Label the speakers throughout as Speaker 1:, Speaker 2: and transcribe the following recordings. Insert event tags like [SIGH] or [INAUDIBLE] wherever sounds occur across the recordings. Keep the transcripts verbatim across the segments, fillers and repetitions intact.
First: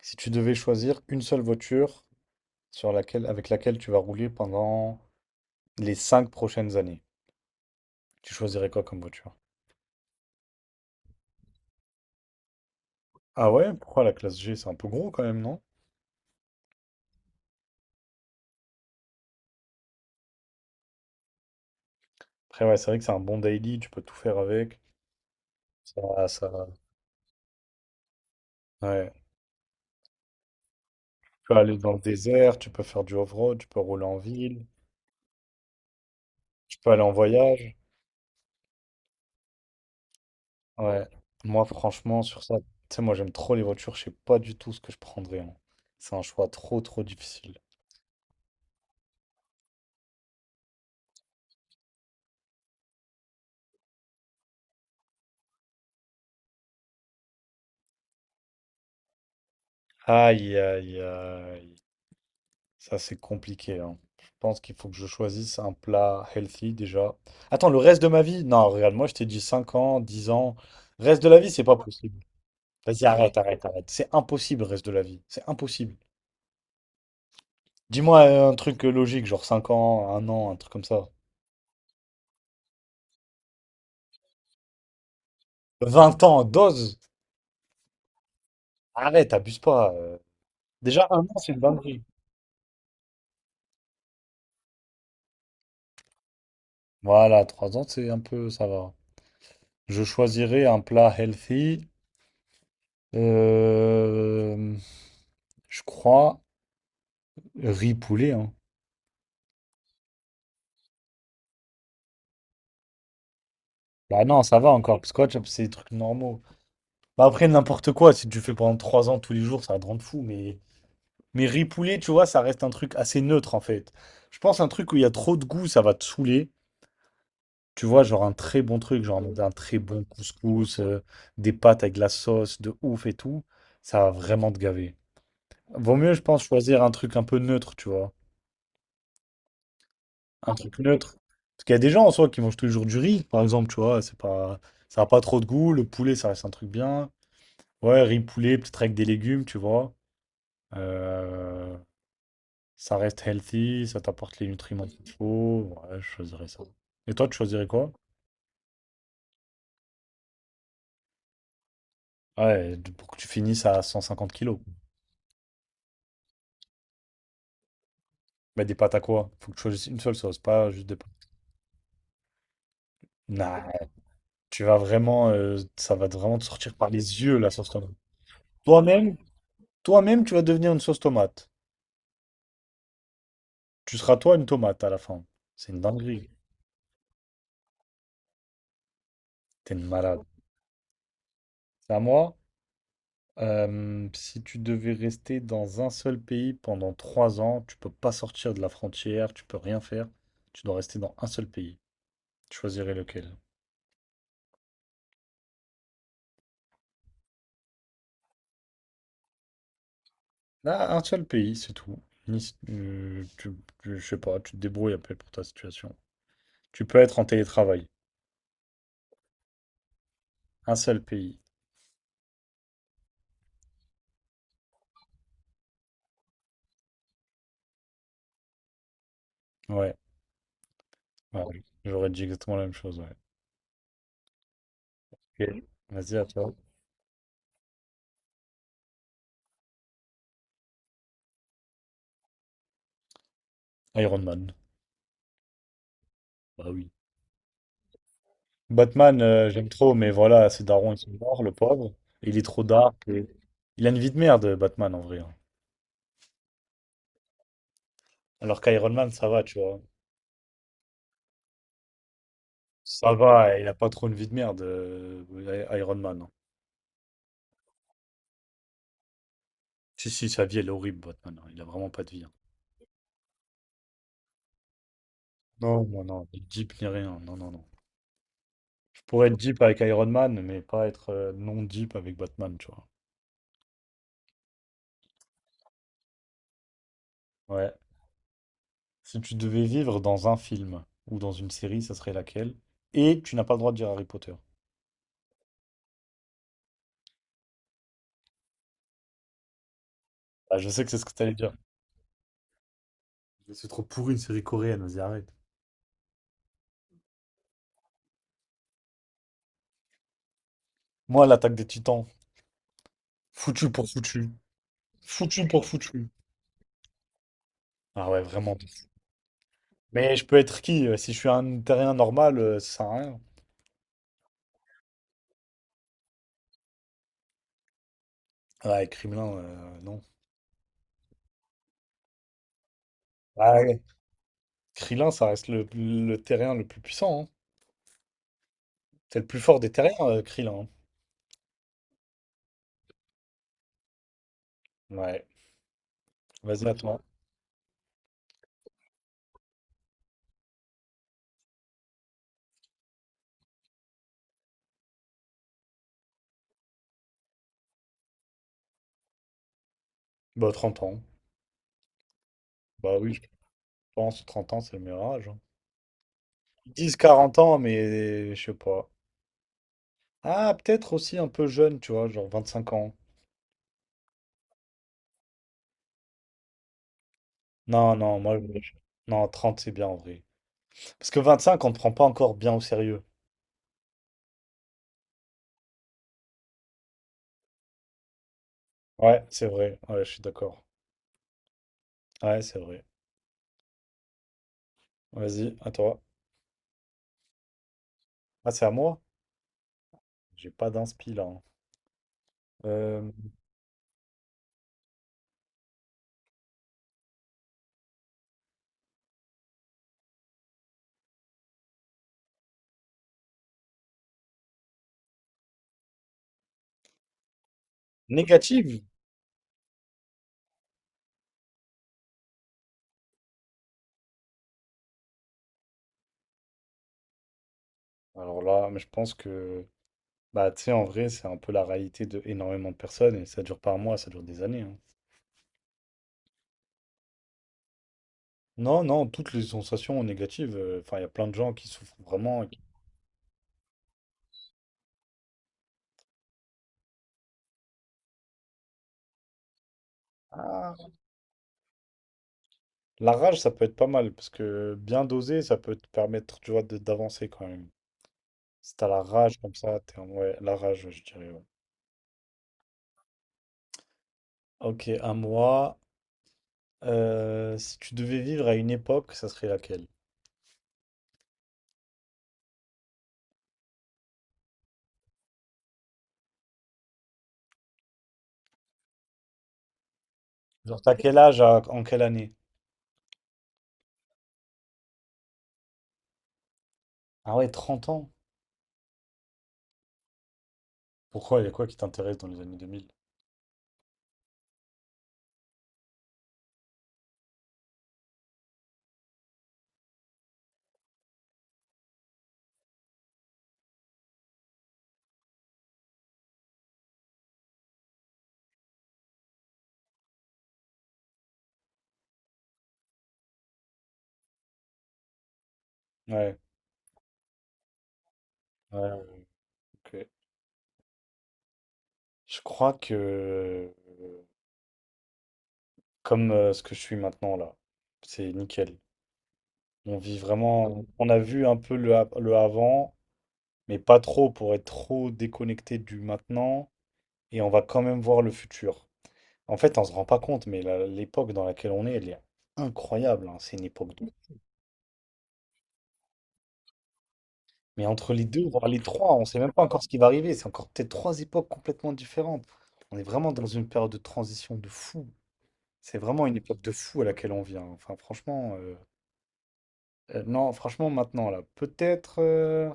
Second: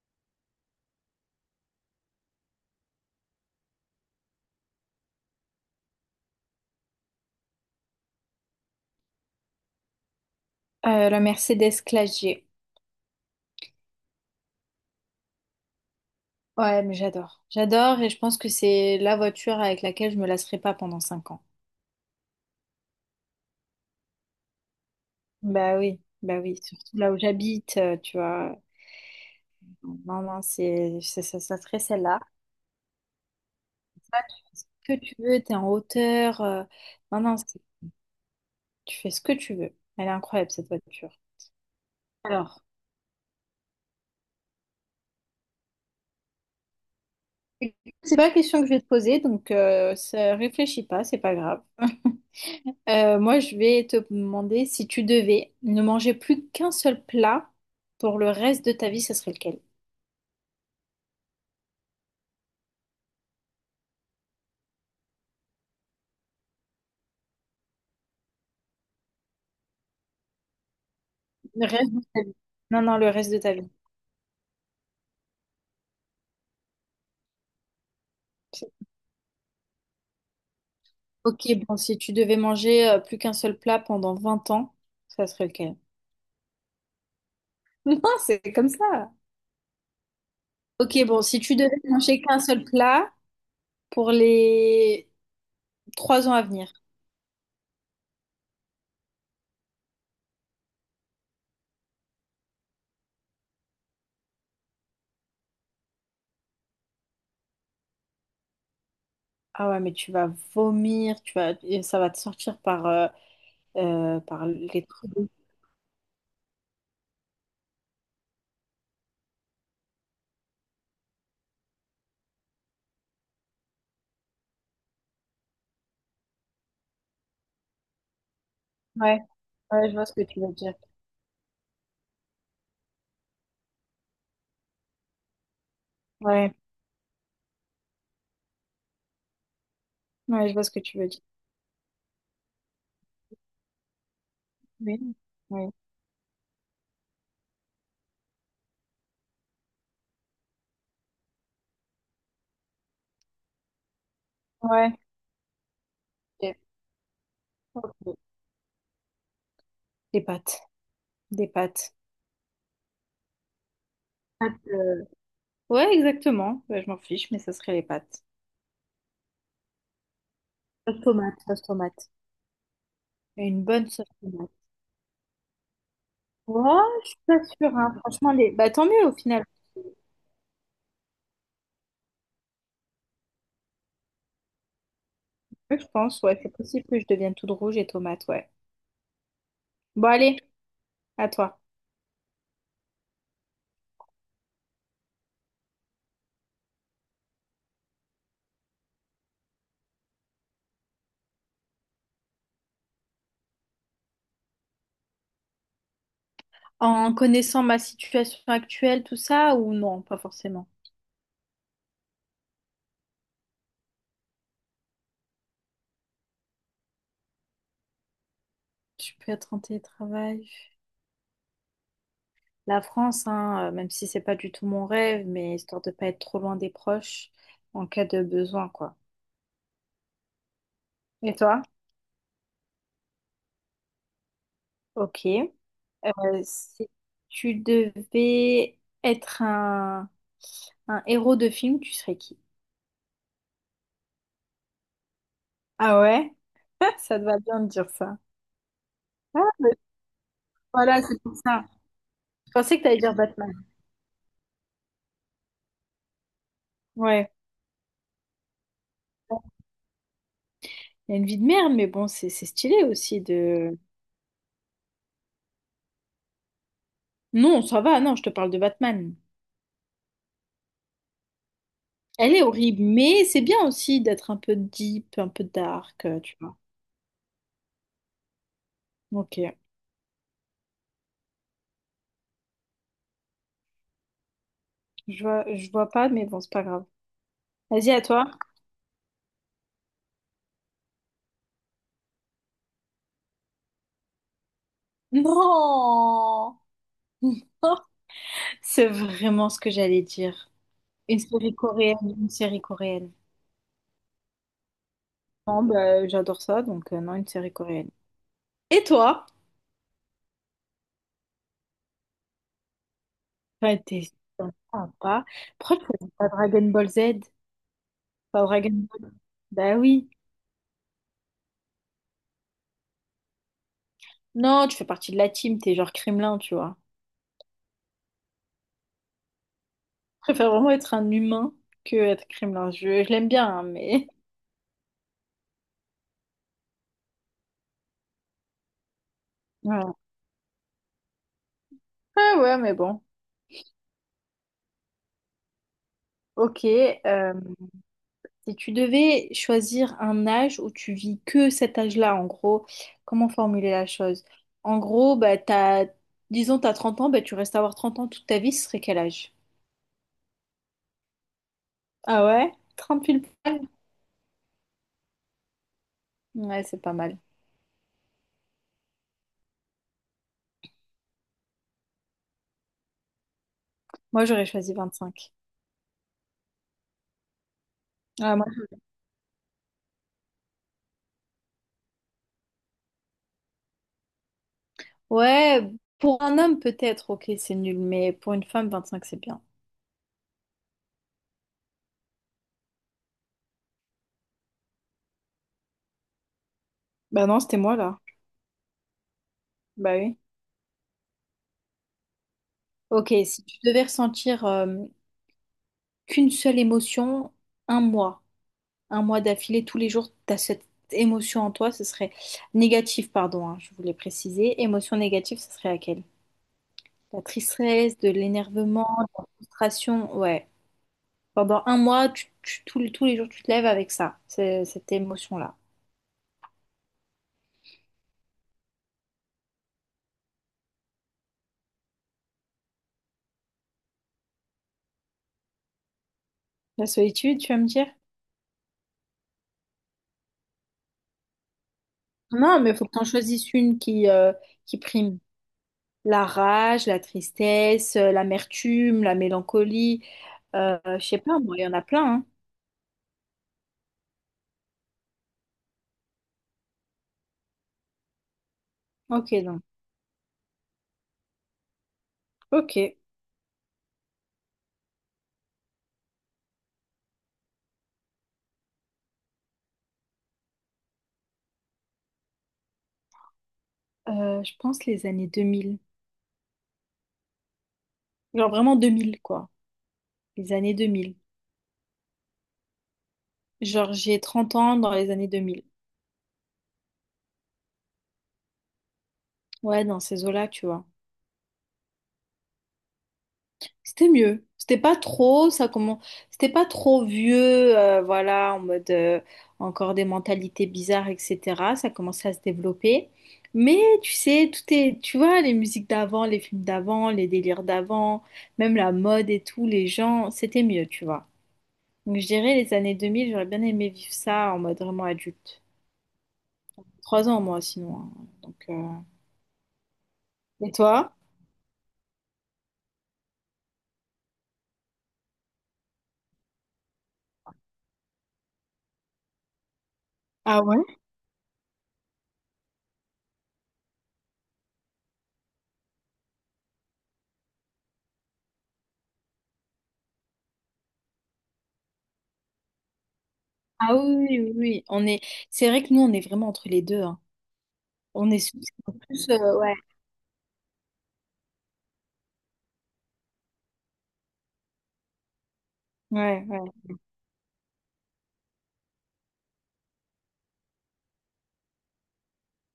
Speaker 1: Si tu devais choisir une seule voiture sur laquelle, avec laquelle tu vas rouler pendant les cinq prochaines années, tu choisirais quoi comme voiture?
Speaker 2: Euh, la Mercedes Classe G.
Speaker 1: Ah ouais, pourquoi la classe G, c'est un peu gros quand même, non?
Speaker 2: Ouais, mais j'adore. J'adore et je pense que c'est la voiture avec laquelle je me lasserai pas pendant cinq ans.
Speaker 1: Après ouais, c'est vrai que c'est un bon daily, tu peux tout faire avec.
Speaker 2: Bah oui,
Speaker 1: Ça,
Speaker 2: bah oui,
Speaker 1: ça.
Speaker 2: surtout là où j'habite, euh, tu vois.
Speaker 1: Ouais.
Speaker 2: Non, non, c'est, c'est- ça,
Speaker 1: Tu peux
Speaker 2: ça
Speaker 1: aller
Speaker 2: serait
Speaker 1: dans le
Speaker 2: celle-là.
Speaker 1: désert, tu peux faire du off-road, tu peux rouler en
Speaker 2: Ça, tu fais ce
Speaker 1: ville,
Speaker 2: que tu veux, t'es en hauteur. euh,
Speaker 1: tu peux aller en
Speaker 2: Non, non, c'est-
Speaker 1: voyage.
Speaker 2: tu fais ce que tu veux. Elle est incroyable, cette
Speaker 1: Ouais.
Speaker 2: voiture.
Speaker 1: Moi franchement sur ça,
Speaker 2: Alors,
Speaker 1: tu sais, moi j'aime trop les voitures, je sais pas du tout ce que je prendrais, hein. C'est un choix trop trop difficile.
Speaker 2: c'est pas la question que je vais te poser, donc euh, ça, réfléchis pas, c'est pas grave. [LAUGHS] Euh, moi, je vais te demander si tu devais ne manger plus qu'un seul plat pour le reste de ta vie, ce serait lequel?
Speaker 1: Aïe aïe aïe. Ça, c'est compliqué, hein. Je pense qu'il faut que je choisisse un plat healthy déjà. Attends, le reste de ma vie? Non, regarde, moi je t'ai dit cinq ans, dix ans. Reste de la vie, c'est
Speaker 2: Le
Speaker 1: pas
Speaker 2: reste de
Speaker 1: possible.
Speaker 2: ta vie. Non, non,
Speaker 1: Vas-y,
Speaker 2: le reste
Speaker 1: arrête,
Speaker 2: de ta
Speaker 1: arrête,
Speaker 2: vie.
Speaker 1: arrête. C'est impossible, reste de la vie. C'est impossible. Dis-moi euh, un truc euh, logique, genre cinq ans, un an, un truc comme ça.
Speaker 2: Ok, bon, si tu devais manger euh, plus qu'un seul plat pendant vingt ans, ça serait lequel? [LAUGHS]
Speaker 1: Vingt ans, dose.
Speaker 2: Non, c'est comme ça.
Speaker 1: Arrête, abuse pas. euh.
Speaker 2: Ok,
Speaker 1: Déjà, un
Speaker 2: bon,
Speaker 1: an,
Speaker 2: si
Speaker 1: c'est
Speaker 2: tu
Speaker 1: une
Speaker 2: devais
Speaker 1: dinguerie.
Speaker 2: manger qu'un seul plat pour les trois ans à venir.
Speaker 1: Voilà, trois ans, c'est un peu, ça va. Je choisirais un plat healthy. Euh, je crois riz poulet, hein.
Speaker 2: Ah ouais, mais tu vas vomir, tu vas, et ça va te sortir par, euh, euh,
Speaker 1: Bah non,
Speaker 2: par
Speaker 1: ça va
Speaker 2: les
Speaker 1: encore,
Speaker 2: trous.
Speaker 1: parce que Watch Up, c'est des trucs normaux. Bah après, n'importe quoi, si tu fais pendant trois ans tous les jours, ça va te rendre fou, mais. Mais riz poulet tu vois, ça reste un truc assez neutre, en fait. Je pense un truc où il y a trop de goût, ça va te saouler. Tu vois, genre un très bon truc,
Speaker 2: Ouais,
Speaker 1: genre un très
Speaker 2: ouais, je
Speaker 1: bon
Speaker 2: vois ce que tu veux dire.
Speaker 1: couscous, euh, des pâtes avec de la sauce, de ouf et tout, ça va vraiment te gaver. Vaut mieux, je pense,
Speaker 2: Ouais,
Speaker 1: choisir un truc un peu neutre, tu vois.
Speaker 2: ouais,
Speaker 1: Un
Speaker 2: je vois ce
Speaker 1: truc
Speaker 2: que tu veux
Speaker 1: neutre.
Speaker 2: dire.
Speaker 1: Parce qu'il y a des gens, en soi, qui mangent toujours du riz, par exemple, tu vois, c'est pas. Ça n'a
Speaker 2: Oui,
Speaker 1: pas trop de
Speaker 2: oui.
Speaker 1: goût, le poulet, ça reste un truc bien. Ouais, riz poulet, peut-être avec des légumes, tu vois. Euh, ça reste healthy, ça t'apporte les nutriments
Speaker 2: Ouais.
Speaker 1: qu'il faut. Ouais, je choisirais
Speaker 2: Ok.
Speaker 1: ça. Et toi, tu choisirais quoi?
Speaker 2: Ok. Des pâtes. Des pâtes.
Speaker 1: Ouais, de- pour que tu finisses à 150
Speaker 2: Pâtes,
Speaker 1: kilos.
Speaker 2: euh, ouais, exactement. Ouais, je m'en fiche, mais ça serait les pâtes.
Speaker 1: Bah, des pâtes à quoi? Faut que tu choisisses une seule sauce, pas juste des
Speaker 2: Sauce
Speaker 1: pâtes.
Speaker 2: tomate, sauce tomate. Et une
Speaker 1: Nah,
Speaker 2: bonne sauce tomate.
Speaker 1: tu vas vraiment, euh, ça va vraiment te sortir
Speaker 2: Oh,
Speaker 1: par
Speaker 2: je suis
Speaker 1: les yeux,
Speaker 2: pas
Speaker 1: la sauce
Speaker 2: sûre,
Speaker 1: tomate.
Speaker 2: hein. Franchement, les... Bah tant mieux au
Speaker 1: Toi-même,
Speaker 2: final.
Speaker 1: toi-même, tu vas devenir une sauce tomate. Tu seras toi une tomate à la fin. C'est
Speaker 2: Ouais,
Speaker 1: une
Speaker 2: je pense,
Speaker 1: dinguerie.
Speaker 2: ouais, c'est possible que je devienne toute rouge et tomate, ouais.
Speaker 1: T'es une
Speaker 2: Bon,
Speaker 1: malade.
Speaker 2: allez, à toi.
Speaker 1: C'est à moi? Euh, si tu devais rester dans un seul pays pendant trois ans, tu peux pas sortir de la frontière, tu peux rien faire, tu dois rester dans un seul pays. Tu choisirais lequel?
Speaker 2: En connaissant ma situation actuelle, tout ça, ou non, pas forcément.
Speaker 1: Ah, un seul pays, c'est tout. Ni- euh, tu, tu- je sais pas, tu te débrouilles après pour ta situation. Tu peux être en télétravail.
Speaker 2: Je peux être en télétravail.
Speaker 1: Un seul pays.
Speaker 2: La France, hein, euh, même si c'est pas du tout mon rêve, mais histoire de pas être trop loin des proches en cas de besoin, quoi.
Speaker 1: Ouais,
Speaker 2: Et
Speaker 1: ouais,
Speaker 2: toi?
Speaker 1: ouais. J'aurais dit exactement la même chose, ouais.
Speaker 2: Ok.
Speaker 1: Ok. Vas-y, à
Speaker 2: Euh,
Speaker 1: toi.
Speaker 2: si tu devais être un, un héros de film, tu serais qui?
Speaker 1: Iron Man.
Speaker 2: Ah ouais?
Speaker 1: Bah oui.
Speaker 2: [LAUGHS] Ça te va bien de dire ça.
Speaker 1: Batman, euh,
Speaker 2: Ah,
Speaker 1: j'aime
Speaker 2: mais
Speaker 1: trop, mais voilà, ses darons, ils
Speaker 2: voilà,
Speaker 1: sont
Speaker 2: c'est pour
Speaker 1: morts, le
Speaker 2: ça.
Speaker 1: pauvre. Il est
Speaker 2: Je
Speaker 1: trop
Speaker 2: pensais que
Speaker 1: dark.
Speaker 2: t'allais dire
Speaker 1: et-
Speaker 2: Batman.
Speaker 1: Il a une vie de merde, Batman, en vrai, hein.
Speaker 2: Ouais.
Speaker 1: Alors qu'Iron Man, ça va, tu vois.
Speaker 2: Il y a une vie de merde, mais bon, c'est c'est stylé
Speaker 1: Ça
Speaker 2: aussi
Speaker 1: va, il a
Speaker 2: de...
Speaker 1: pas trop une vie de merde, euh, I- Iron Man, hein.
Speaker 2: Non, ça va, non, je te parle de Batman.
Speaker 1: Si, si, sa vie, elle est horrible, Batman, hein. Il a vraiment pas de vie, hein.
Speaker 2: Elle est horrible, mais c'est bien aussi d'être un peu deep, un peu
Speaker 1: Non, non,
Speaker 2: dark, euh,
Speaker 1: non.
Speaker 2: tu
Speaker 1: Ni
Speaker 2: vois.
Speaker 1: deep ni rien. Non, non, non. Je pourrais être
Speaker 2: Ok,
Speaker 1: deep avec Iron Man, mais pas être euh, non deep avec Batman, tu vois.
Speaker 2: je vois, je vois pas, mais bon, c'est pas grave.
Speaker 1: Ouais.
Speaker 2: Vas-y, à toi.
Speaker 1: Si tu devais vivre dans un film ou dans une série, ça serait laquelle? Et tu n'as pas le droit de dire Harry Potter.
Speaker 2: Non! [LAUGHS] C'est vraiment ce que j'allais dire.
Speaker 1: Ah, je sais que c'est ce que
Speaker 2: Une
Speaker 1: t'allais dire.
Speaker 2: série coréenne, une série coréenne.
Speaker 1: C'est trop pourri une série coréenne, vas-y, arrête.
Speaker 2: Non, bah, j'adore ça, donc euh, non, une série coréenne. Et toi?
Speaker 1: Moi, l'attaque des Titans. Foutu
Speaker 2: Ouais,
Speaker 1: pour
Speaker 2: t'es
Speaker 1: foutu.
Speaker 2: sympa.
Speaker 1: Foutu pour
Speaker 2: Pourquoi tu
Speaker 1: foutu.
Speaker 2: choisis pas Dragon Ball Z?
Speaker 1: Ah ouais,
Speaker 2: Pas
Speaker 1: vraiment.
Speaker 2: Dragon Ball? Bah oui.
Speaker 1: Mais je peux être qui? euh, Si je suis un terrien normal, euh, ça sert à rien.
Speaker 2: Non, tu fais partie de la team, t'es genre Kremlin, tu vois.
Speaker 1: Ouais, Krillin, euh, non.
Speaker 2: Préfère vraiment être un humain que être criminel. Je, je l'aime bien,
Speaker 1: Ah
Speaker 2: hein,
Speaker 1: ouais.
Speaker 2: mais. [LAUGHS]
Speaker 1: Krillin, ça reste le, le terrien le plus puissant, hein. C'est le plus fort des
Speaker 2: Ouais.
Speaker 1: terriens, euh, Krillin, hein.
Speaker 2: Ah ouais, mais bon.
Speaker 1: Ouais.
Speaker 2: Ok.
Speaker 1: Vas-y, à toi.
Speaker 2: Euh, si tu devais choisir un âge où tu vis que cet âge-là, en gros, comment formuler la chose? En gros, bah, t'as, disons, t'as trente ans, bah, tu restes à avoir trente ans toute ta vie, ce serait quel âge?
Speaker 1: Bah, trente ans.
Speaker 2: Ah ouais?
Speaker 1: Bah
Speaker 2: trente
Speaker 1: oui,
Speaker 2: pile
Speaker 1: je
Speaker 2: poil?
Speaker 1: pense trente ans, c'est le meilleur âge, hein.
Speaker 2: Ouais,
Speaker 1: Ils
Speaker 2: c'est pas
Speaker 1: disent
Speaker 2: mal.
Speaker 1: quarante ans, mais je sais pas. Ah, peut-être aussi un peu jeune, tu vois, genre vingt-cinq ans.
Speaker 2: Moi, j'aurais choisi vingt-cinq.
Speaker 1: Non, non,
Speaker 2: Ah,
Speaker 1: moi,
Speaker 2: moi-
Speaker 1: je- non, trente c'est bien en vrai. Parce que vingt-cinq, on ne te prend pas encore bien au sérieux.
Speaker 2: Ouais, pour un homme, peut-être, ok, c'est nul, mais pour une femme, vingt cinq c'est
Speaker 1: Ouais,
Speaker 2: bien.
Speaker 1: c'est vrai. Ouais, je suis d'accord. Ouais, c'est vrai. Vas-y, à toi.
Speaker 2: Bah non, c'était moi, là.
Speaker 1: Ah, c'est à moi?
Speaker 2: Bah oui.
Speaker 1: J'ai pas d'inspi là, hein. Euh,
Speaker 2: Ok, si tu devais ressentir euh, qu'une seule émotion, un mois, un mois d'affilée, tous les jours, tu as cette émotion en toi, ce serait négative, pardon, hein, je voulais préciser. Émotion négative, ce serait laquelle? La tristesse, de
Speaker 1: négative?
Speaker 2: l'énervement, de la frustration, ouais. Pendant un mois, tu- tu- tous les tous les jours, tu te lèves avec ça, c'est- cette émotion-là.
Speaker 1: Alors là, mais je pense que, bah, tu sais, en vrai, c'est un peu la réalité de énormément de personnes et ça dure pas un mois, ça dure des années, hein.
Speaker 2: La solitude, tu vas me dire?
Speaker 1: Non, non, toutes les sensations négatives. euh, Enfin, il y a plein de gens qui souffrent vraiment. et qui-
Speaker 2: Non, mais il faut que tu en choisisses une qui, euh, qui prime. La rage, la tristesse, euh, l'amertume, la mélancolie.
Speaker 1: Ah.
Speaker 2: Euh, je sais pas, moi, il y en a plein,
Speaker 1: La rage, ça peut être pas mal parce que bien dosé, ça peut te permettre, tu vois, de- d'avancer quand même. Si t'as la
Speaker 2: hein. Ok,
Speaker 1: rage comme
Speaker 2: donc.
Speaker 1: ça, t'es en, ouais, la rage, ouais, je dirais, ouais.
Speaker 2: Ok.
Speaker 1: Ok, à moi. Euh, si tu devais vivre à une époque, ça serait laquelle?
Speaker 2: Euh, je pense les années deux mille. Genre vraiment deux mille, quoi. Les années
Speaker 1: Genre, t'as
Speaker 2: deux mille.
Speaker 1: quel âge à- en quelle année?
Speaker 2: Genre, j'ai trente ans dans les années deux mille.
Speaker 1: Ah ouais, trente ans?
Speaker 2: Ouais, dans ces eaux-là, tu vois.
Speaker 1: Pourquoi? Il y a quoi qui t'intéresse dans les années deux mille?
Speaker 2: C'était mieux. C'était pas trop, ça comment... C'était pas trop vieux, euh, voilà, en mode euh, encore des mentalités bizarres, et cetera. Ça commençait à se développer. Mais tu sais, tout est, tu vois, les musiques d'avant, les films d'avant, les délires d'avant, même la mode et tout, les gens, c'était mieux, tu vois. Donc je dirais les années deux mille, j'aurais bien aimé vivre ça en mode vraiment adulte.
Speaker 1: Ouais,
Speaker 2: Trois ans moi sinon, hein. Donc
Speaker 1: ouais,
Speaker 2: euh,
Speaker 1: ouais, ok.
Speaker 2: et toi?
Speaker 1: Je crois que, euh, comme euh, ce que je suis maintenant là, c'est nickel. On vit
Speaker 2: Ah ouais?
Speaker 1: vraiment, on a vu un peu le, a- le avant, mais pas trop pour être trop déconnecté du maintenant, et on va quand même voir le futur. En fait, on se rend pas compte, mais la- l'époque dans laquelle on est, elle est incroyable, hein. C'est une époque
Speaker 2: Ah
Speaker 1: de.
Speaker 2: oui, oui, oui, oui. On est. C'est vrai que nous on est vraiment entre les deux, hein.
Speaker 1: Mais entre les
Speaker 2: On est
Speaker 1: deux,
Speaker 2: sous-
Speaker 1: voire les
Speaker 2: en
Speaker 1: trois, on ne
Speaker 2: plus
Speaker 1: sait même
Speaker 2: euh,
Speaker 1: pas
Speaker 2: ouais.
Speaker 1: encore ce qui va arriver. C'est encore peut-être trois époques complètement différentes. On est vraiment dans une période de transition de fou. C'est vraiment une
Speaker 2: Ouais, ouais.
Speaker 1: époque de fou à laquelle on vient. Enfin, franchement, euh, euh, non, franchement, maintenant, là, peut-être, euh,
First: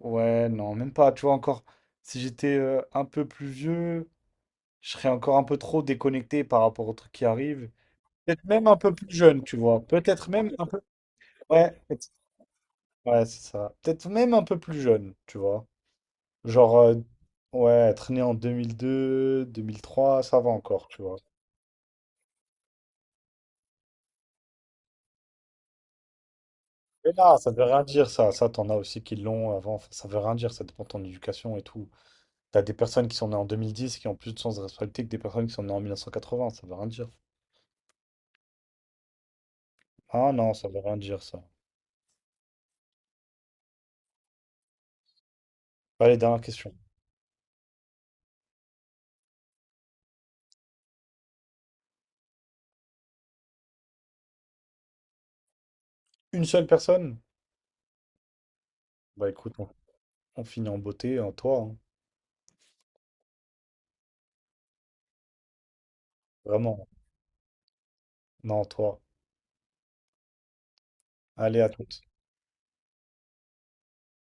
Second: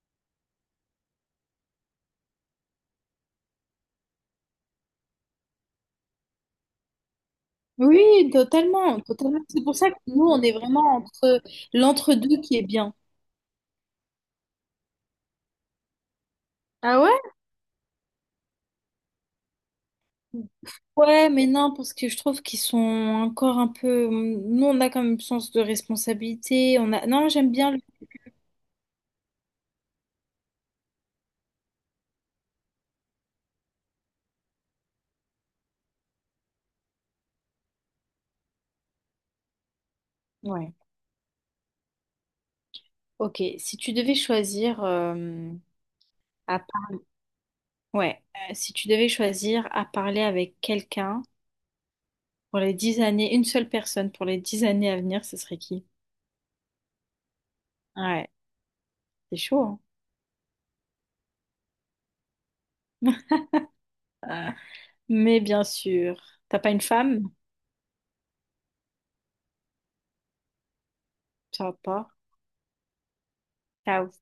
Speaker 1: ouais, non, même pas. Tu vois, encore, si j'étais euh, un peu plus vieux, je serais encore un peu trop déconnecté par rapport aux trucs qui arrivent.
Speaker 2: Oui,
Speaker 1: Peut-être même un peu
Speaker 2: totalement,
Speaker 1: plus
Speaker 2: totalement.
Speaker 1: jeune, tu
Speaker 2: C'est pour
Speaker 1: vois.
Speaker 2: ça que nous
Speaker 1: Peut-être
Speaker 2: on
Speaker 1: même,
Speaker 2: est
Speaker 1: un-
Speaker 2: vraiment entre
Speaker 1: ouais, peut-être-
Speaker 2: l'entre-deux qui est bien.
Speaker 1: ouais, c'est ça. Peut-être même un peu plus jeune, tu vois. Genre, euh,
Speaker 2: Ah ouais?
Speaker 1: ouais, traîner en deux mille deux deux mille mille trois ça va encore, tu vois.
Speaker 2: Ouais, mais non, parce que je trouve qu'ils sont encore un peu. Nous, on a quand même sens de responsabilité. On a.
Speaker 1: Mais
Speaker 2: Non,
Speaker 1: là, ça
Speaker 2: j'aime
Speaker 1: veut
Speaker 2: bien le.
Speaker 1: rien dire, ça. Ça, t'en as aussi qui l'ont avant. Enfin, ça veut rien dire, ça dépend de ton éducation et tout. T'as des personnes qui sont nées en deux mille dix qui ont plus de sens de responsabilité que des personnes qui sont nées en mille neuf cent quatre-vingts, ça veut rien dire. Ah non, ça
Speaker 2: Ouais.
Speaker 1: veut rien dire, ça.
Speaker 2: Ok, si tu devais choisir euh,
Speaker 1: Allez, dernière
Speaker 2: à
Speaker 1: question.
Speaker 2: par- ouais, euh, si tu devais choisir à parler avec quelqu'un pour les dix années, une seule personne pour les dix années à venir, ce serait qui?
Speaker 1: Une seule personne?
Speaker 2: Ouais,
Speaker 1: Bah
Speaker 2: c'est
Speaker 1: écoute,
Speaker 2: chaud,
Speaker 1: on,
Speaker 2: hein.
Speaker 1: on finit en beauté, en toi, hein.
Speaker 2: [LAUGHS] Euh, Mais bien sûr, t'as pas une
Speaker 1: Vraiment.
Speaker 2: femme?
Speaker 1: Non, toi. Allez,
Speaker 2: Ça
Speaker 1: à
Speaker 2: va
Speaker 1: tout.
Speaker 2: pas. Ciao.